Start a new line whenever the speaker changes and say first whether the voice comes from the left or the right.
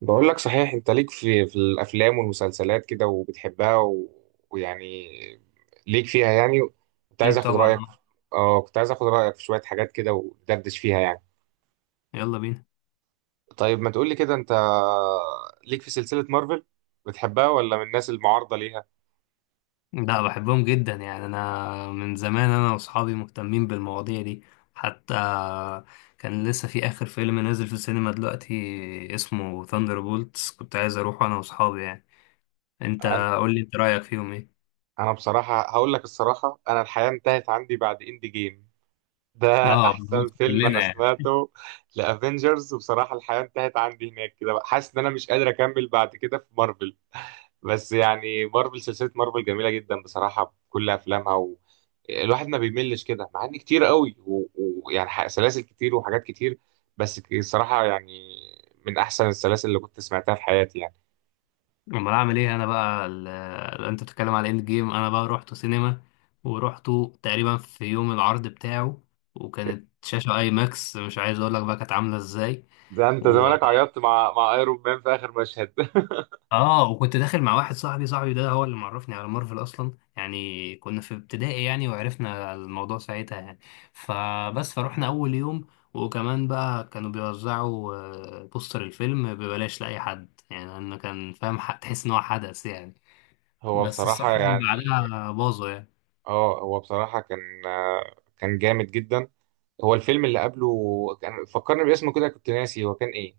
right: بقول لك، صحيح انت ليك في الافلام والمسلسلات كده وبتحبها، ويعني ليك فيها يعني، كنت عايز
left: اكيد
right: اخد
left: طبعا.
right: رايك. اه كنت عايز اخد رايك في شويه حاجات كده وندردش فيها يعني.
left: يلا بينا.
right: طيب ما تقول لي كده انت، ليك في سلسله مارفل، بتحبها ولا من الناس المعارضه ليها؟
left: لا، بحبهم جدا. يعني انا من زمان، انا واصحابي مهتمين بالمواضيع دي. حتى كان لسه في اخر فيلم نازل في السينما دلوقتي اسمه ثاندر بولتس، كنت عايز اروحه انا واصحابي يعني. انت
right: انا
left: قول لي، انت رايك فيهم ايه؟
right: انا بصراحه هقول لك الصراحه، انا الحياه انتهت عندي بعد اند جيم ده.
left: اه،
right: احسن
left: بالظبط،
right: فيلم انا
left: كلنا يعني.
right: سمعته لافنجرز، وبصراحه الحياه انتهت عندي هناك كده بقى. حاسس ان انا مش قادر اكمل بعد كده في مارفل. بس يعني مارفل، سلسلة مارفل جميلة جدا بصراحة بكل أفلامها، الواحد ما بيملش كده، مع إن كتير قوي ويعني يعني سلاسل كتير وحاجات كتير. بس الصراحة يعني من أحسن السلاسل اللي كنت سمعتها في حياتي يعني.
left: امال اعمل ايه انا بقى انت بتتكلم على اند جيم، انا بقى رحت سينما ورحته تقريبا في يوم العرض بتاعه، وكانت شاشة اي ماكس مش عايز اقول لك بقى كانت عاملة ازاي.
right: ده أنت زمانك عيطت مع أيرون مان في آخر مشهد.
left: اه، وكنت داخل مع واحد صاحبي، ده هو اللي معرفني على مارفل اصلا يعني. كنا في ابتدائي يعني وعرفنا الموضوع ساعتها يعني. فبس فروحنا اول يوم. وكمان بقى كانوا بيوزعوا بوستر الفيلم ببلاش لاي حد، يعني انه كان فاهم. تحس ان هو حدث يعني.
right: هو
left: بس الصراحه
right: بصراحة
left: كان
right: يعني،
left: بعدها باظوا يعني.
right: اه هو بصراحة كان جامد جدا. هو الفيلم اللي قبله، كان فكرني باسمه كده، كنت ناسي هو كان إيه؟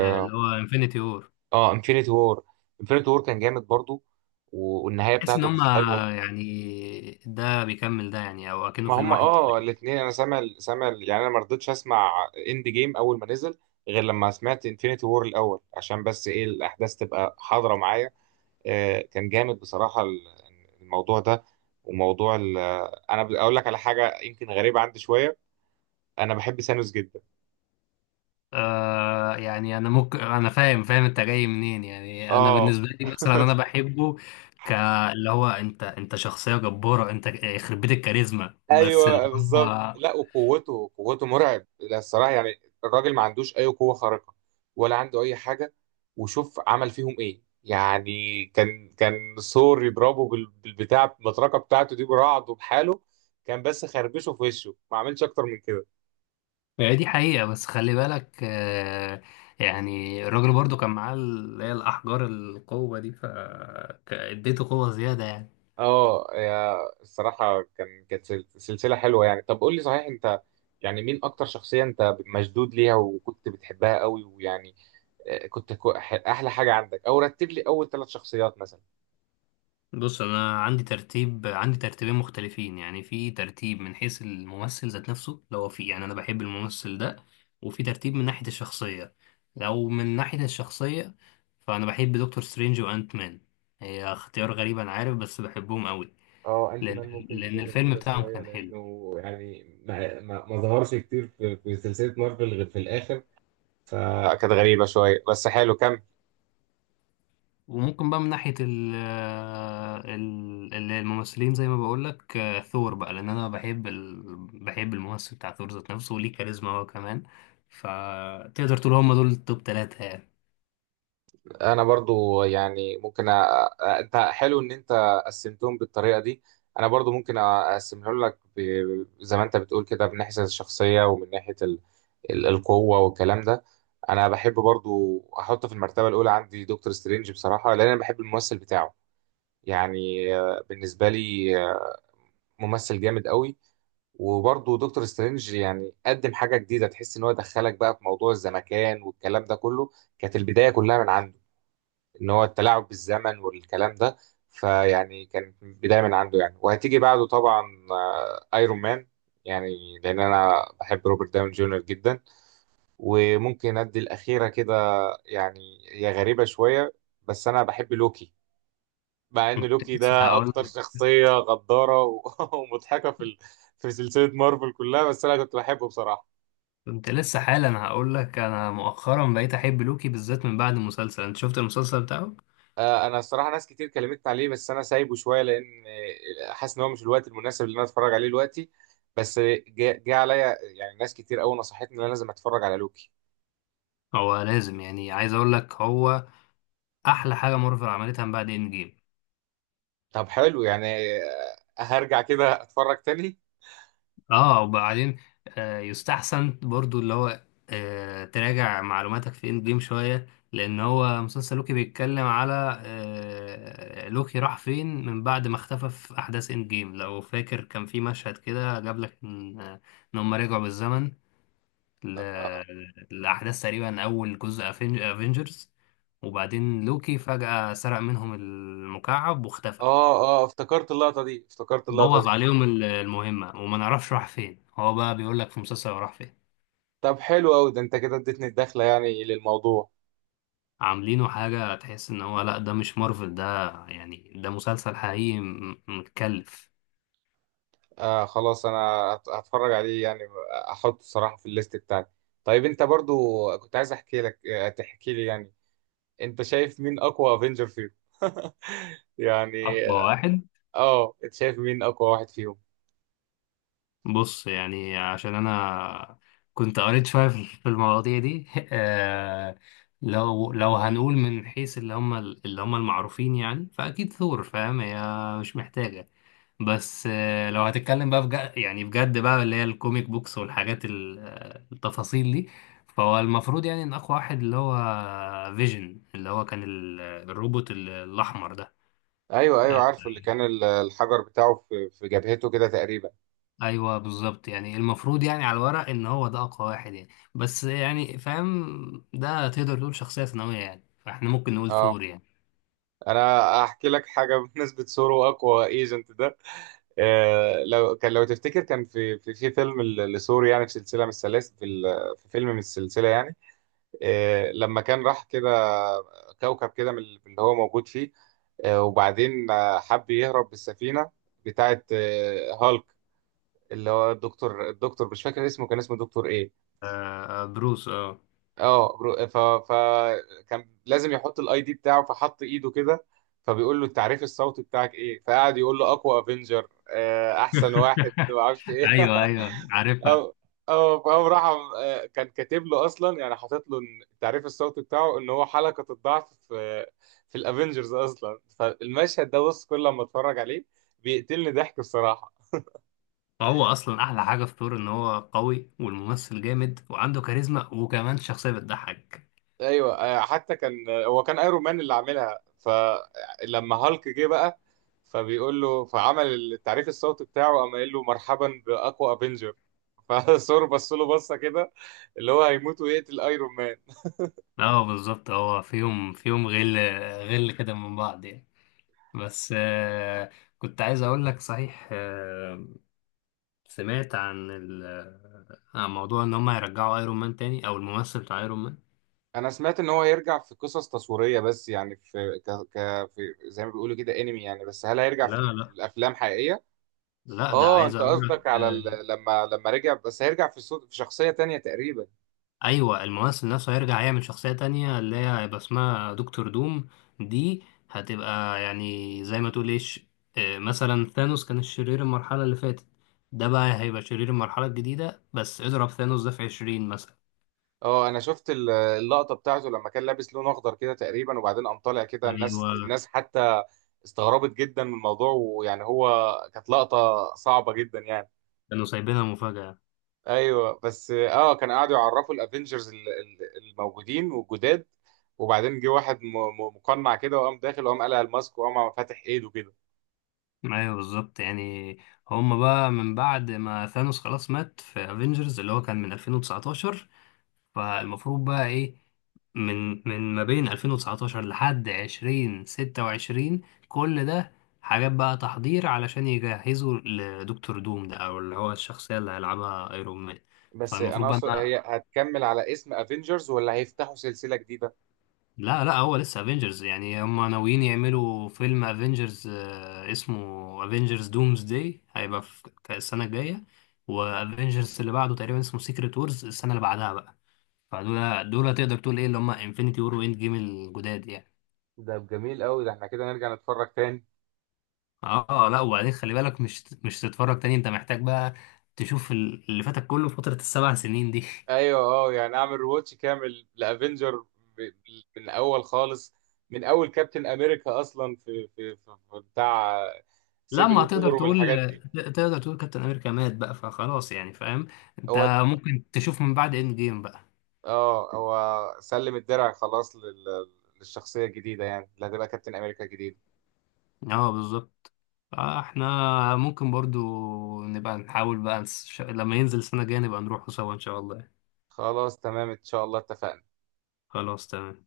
left: اللي هو انفينيتي وور.
right: اه انفينيتي وور. انفينيتي وور كان جامد برضو، والنهايه
left: تحس ان
right: بتاعته كانت
left: هما
right: حلوه.
left: يعني ده بيكمل ده، يعني او اكنه
right: ما
left: فيلم
right: هم
left: واحد.
right: اه الاثنين، انا يعني انا ما رضيتش اسمع اند جيم اول ما نزل، غير لما سمعت انفينيتي وور الاول، عشان بس ايه، الاحداث تبقى حاضره معايا. آه كان جامد بصراحه الموضوع ده، وموضوع ال- انا اقول لك على حاجه يمكن غريبه عندي شويه. انا بحب سانوس جدا.
left: يعني انا ممكن، انا فاهم انت جاي منين. يعني انا
right: اه
left: بالنسبه لي، مثلا انا بحبه. ك اللي هو انت شخصيه جباره. انت، يخرب بيت الكاريزما، بس
right: ايوه
left: اللي
right: بالظبط.
left: هو...
right: لا، وقوته، قوته مرعب. لا، الصراحه يعني الراجل ما عندوش اي قوه خارقه، ولا عنده اي حاجه. وشوف عمل فيهم ايه يعني، كان ثور يضربه بالبتاع، المطرقه بتاعته دي، برعد وبحاله، كان بس خربشه في وشه، ما عملش اكتر من كده.
left: هي دي حقيقه، بس خلي بالك. يعني الراجل برضو كان معاه اللي هي الاحجار القوه دي، فاديته قوه زياده يعني.
right: اه يا الصراحه، كانت سلسله حلوه يعني. طب قول لي صحيح انت، يعني مين اكتر شخصيه انت مشدود ليها وكنت بتحبها قوي ويعني، احلى حاجه عندك، او رتب لي اول ثلاث شخصيات مثلا.
left: بص، انا عندي ترتيبين مختلفين يعني. في ترتيب من حيث الممثل ذات نفسه، لو هو في، يعني انا بحب الممثل ده. وفي ترتيب من ناحية الشخصية. لو من ناحية الشخصية، فانا بحب دكتور سترينج وانت مان. هي اختيار غريب انا عارف، بس بحبهم قوي.
right: اه انت
left: لان
right: مان ممكن
left: لان
right: تكون
left: الفيلم
right: غريبه
left: بتاعهم
right: شويه،
left: كان حلو.
right: لانه يعني ما ظهرش كتير في سلسله مارفل غير في الاخر، فكانت غريبه شويه، بس حلو كمل.
left: وممكن بقى من ناحية ال آه، ال- ال- الممثلين، زي ما بقولك، ثور بقى. لأن أنا بحب بحب الممثل بتاع ثور ذات نفسه، وليه كاريزما هو كمان. فتقدر تقول هما دول التوب 3 يعني.
right: انا برضو يعني ممكن، انت حلو ان انت قسمتهم بالطريقه دي. انا برضو ممكن اقسمهم لك، زي ما انت بتقول كده، من ناحيه الشخصيه ومن ناحيه القوه والكلام ده. انا بحب برضو احط في المرتبه الاولى عندي دكتور سترينج بصراحه، لان انا بحب الممثل بتاعه، يعني بالنسبه لي، ممثل جامد قوي. وبرضو دكتور سترينج يعني قدم حاجه جديده، تحس ان هو دخلك بقى في موضوع الزمكان والكلام ده كله. كانت البدايه كلها من عنده، ان هو التلاعب بالزمن والكلام ده. فيعني كانت بدايه من عنده يعني، وهتيجي بعده طبعا ايرون مان، يعني لان انا بحب روبرت داون جونيور جدا. وممكن ادي الاخيره كده، يعني هي غريبه شويه، بس انا بحب لوكي. مع ان
left: كنت
right: لوكي
left: لسه
right: ده اكتر
left: هقول،
right: شخصيه غداره ومضحكه في سلسله مارفل كلها، بس انا كنت بحبه بصراحه.
left: كنت لسه حالا هقولك، أنا مؤخرا بقيت أحب لوكي بالذات من بعد المسلسل. أنت شفت المسلسل بتاعه؟
right: انا الصراحه ناس كتير كلمتني عليه، بس انا سايبه شويه، لان حاسس ان هو مش الوقت المناسب اللي انا اتفرج عليه دلوقتي. بس جه عليا، يعني ناس كتير قوي نصحتني ان انا لازم اتفرج على لوكي.
left: هو لازم، يعني عايز أقولك هو أحلى حاجة مارفل عملتها من بعد إند جيم.
right: طب حلو يعني. هرجع كده اتفرج تاني.
left: اه، وبعدين يستحسن برضو اللي هو تراجع معلوماتك في اند جيم شوية. لأن هو مسلسل لوكي بيتكلم على لوكي راح فين من بعد ما اختفى في أحداث اند جيم. لو فاكر، كان في مشهد كده جاب لك إن، إن هم رجعوا بالزمن ل-
right: اه،
left: لأحداث تقريبا أول جزء افنجرز، وبعدين لوكي فجأة سرق منهم المكعب واختفى.
right: اه، افتكرت اللقطه دي، افتكرت اللقطه دي.
left: بوظ عليهم المهمة، وما نعرفش راح فين. هو بقى بيقول لك في مسلسل هو راح فين.
right: طب حلو قوي، ده انت كده اديتني الدخله يعني للموضوع.
left: عاملينه حاجة تحس ان هو لا، ده مش مارفل ده، يعني ده مسلسل حقيقي متكلف.
right: آه خلاص، انا هتفرج عليه يعني. احطه الصراحه في الليست بتاعتي. طيب انت برضو كنت عايز احكي لك آه، تحكي لي يعني، انت شايف مين اقوى افنجر فيهم يعني؟
left: اقوى واحد؟
right: اه انت شايف مين اقوى واحد فيهم؟
left: بص يعني، عشان انا كنت قريت شوية في المواضيع دي آه، لو هنقول من حيث اللي هم المعروفين يعني، فاكيد ثور، فاهم، هي مش محتاجة. بس، لو هتتكلم بقى بجد، يعني بجد بقى، اللي هي الكوميك بوكس والحاجات التفاصيل دي. فهو المفروض يعني ان اقوى واحد اللي هو فيجن، اللي هو كان الروبوت الاحمر ده.
right: ايوه ايوه
left: آه،
right: عارفه، اللي كان الحجر بتاعه في جبهته كده تقريبا.
left: ايوه بالظبط. يعني المفروض يعني على الورق ان هو ده اقوى واحد يعني. بس يعني فاهم، ده تقدر تقول شخصية ثانوية يعني، فاحنا ممكن نقول
right: اه،
left: ثور يعني.
right: انا احكي لك حاجه. بالنسبه سورو اقوى ايجنت ده، آه لو تفتكر، كان في فيلم لسورو يعني، في سلسله من السلاسل، في فيلم من السلسله يعني، آه لما كان راح كده كوكب كده من اللي هو موجود فيه، وبعدين حب يهرب بالسفينه بتاعت هالك، اللي هو الدكتور مش فاكر اسمه، كان اسمه دكتور ايه؟
left: بروس، اه.
right: اه برو- ف فكان لازم يحط الاي دي بتاعه، فحط ايده كده، فبيقول له، التعريف الصوتي بتاعك ايه؟ فقعد يقول له اقوى افنجر، احسن واحد، ما اعرفش ايه.
left: ايوه، ايوه، عارفها.
right: أو أو فقام راح، كان كاتب له أصلا يعني، حاطط له إن التعريف الصوتي بتاعه إن هو حلقة الضعف في الأفينجرز أصلا. فالمشهد ده، بص كل لما أتفرج عليه بيقتلني ضحك بصراحة.
left: هو اصلا احلى حاجه في ثور ان هو قوي والممثل جامد وعنده كاريزما، وكمان شخصيه بتضحك.
right: ايوه حتى كان، هو كان ايرون مان اللي عاملها، فلما هالك جه بقى، فبيقول له فعمل التعريف الصوتي بتاعه، قام قايل له، مرحبا باقوى افنجر، فثور بص له بصه كده، اللي هو هيموت ويقتل ايرون مان.
left: اه بالظبط. هو فيهم غل، غل كده من بعض يعني. بس، كنت عايز اقول لك صحيح، سمعت عن عن موضوع ان هم هيرجعوا ايرون مان تاني، او الممثل بتاع ايرون مان.
right: انا سمعت ان هو يرجع في قصص تصويريه، بس يعني في زي ما بيقولوا كده انمي يعني، بس هل هيرجع
left: لا،
right: في
left: لا،
right: الافلام حقيقيه؟
left: لا، ده
right: اه
left: عايز
right: انت
left: اقول
right: قصدك
left: لك.
right: على، ال... لما لما رجع، بس هيرجع في صوت في شخصيه تانية تقريبا.
left: ايوه، الممثل نفسه هيرجع يعمل شخصية تانية اللي هي هيبقى اسمها دكتور دوم. دي هتبقى يعني زي ما تقول ايش، مثلا ثانوس كان الشرير المرحلة اللي فاتت، ده بقى هيبقى شرير المرحلة الجديدة، بس اضرب ثانوس ده في 20 مثلا.
right: اه انا شفت اللقطه بتاعته لما كان لابس لون اخضر كده تقريبا، وبعدين قام طالع كده، الناس،
left: ايوه،
right: الناس حتى استغربت جدا من الموضوع، ويعني هو كانت لقطه صعبه جدا يعني.
left: كانوا سايبينها مفاجأة.
right: ايوه بس اه كان قاعدوا يعرفوا الافنجرز الموجودين والجداد، وبعدين جه واحد مقنع كده، وقام داخل، وقام قلع الماسك، وقام فاتح ايده كده.
left: ايوه بالظبط يعني. هما بقى من بعد ما ثانوس خلاص مات في افنجرز اللي هو كان من 2019، فالمفروض بقى ايه، من ما بين 2019 لحد 2026 كل ده حاجات بقى تحضير علشان يجهزوا لدكتور دوم ده، او اللي هو الشخصية اللي هيلعبها ايرون مان.
right: بس انا
left: فالمفروض بقى
right: اقصد، هي هتكمل على اسم افنجرز ولا هيفتحوا سلسله جديده؟
left: لا لا، هو لسه افنجرز. يعني هم ناويين يعملوا فيلم افنجرز اسمه افنجرز دومز داي، هيبقى في السنة الجاية. وافنجرز اللي بعده تقريبا اسمه سيكريت وورز، السنة اللي بعدها بقى. فدول تقدر تقول ايه اللي هم انفينيتي وور واند جيم الجداد يعني.
right: ده جميل قوي، ده احنا كده نرجع نتفرج تاني.
left: اه، لا، وبعدين خلي بالك، مش تتفرج تاني، انت محتاج بقى تشوف اللي فاتك كله في فترة الـ7 سنين دي.
right: ايوه اه يعني اعمل ريواتش كامل لافنجر، من اول خالص، من اول كابتن امريكا اصلا في بتاع سيفل
left: لما هتقدر
right: وور
left: تقول،
right: والحاجات دي.
left: تقدر تقول كابتن امريكا مات بقى فخلاص يعني فاهم انت.
right: هو
left: ممكن تشوف من بعد اند جيم بقى.
right: اه هو سلم الدرع خلاص للشخصيه الجديده، يعني اللي هتبقى كابتن امريكا الجديد.
left: اه بالظبط. فاحنا ممكن برضو نبقى نحاول بقى لما ينزل السنة الجاية نبقى نروحوا سوا ان شاء الله يعني.
right: خلاص تمام، ان شاء الله اتفقنا.
left: خلاص تمام.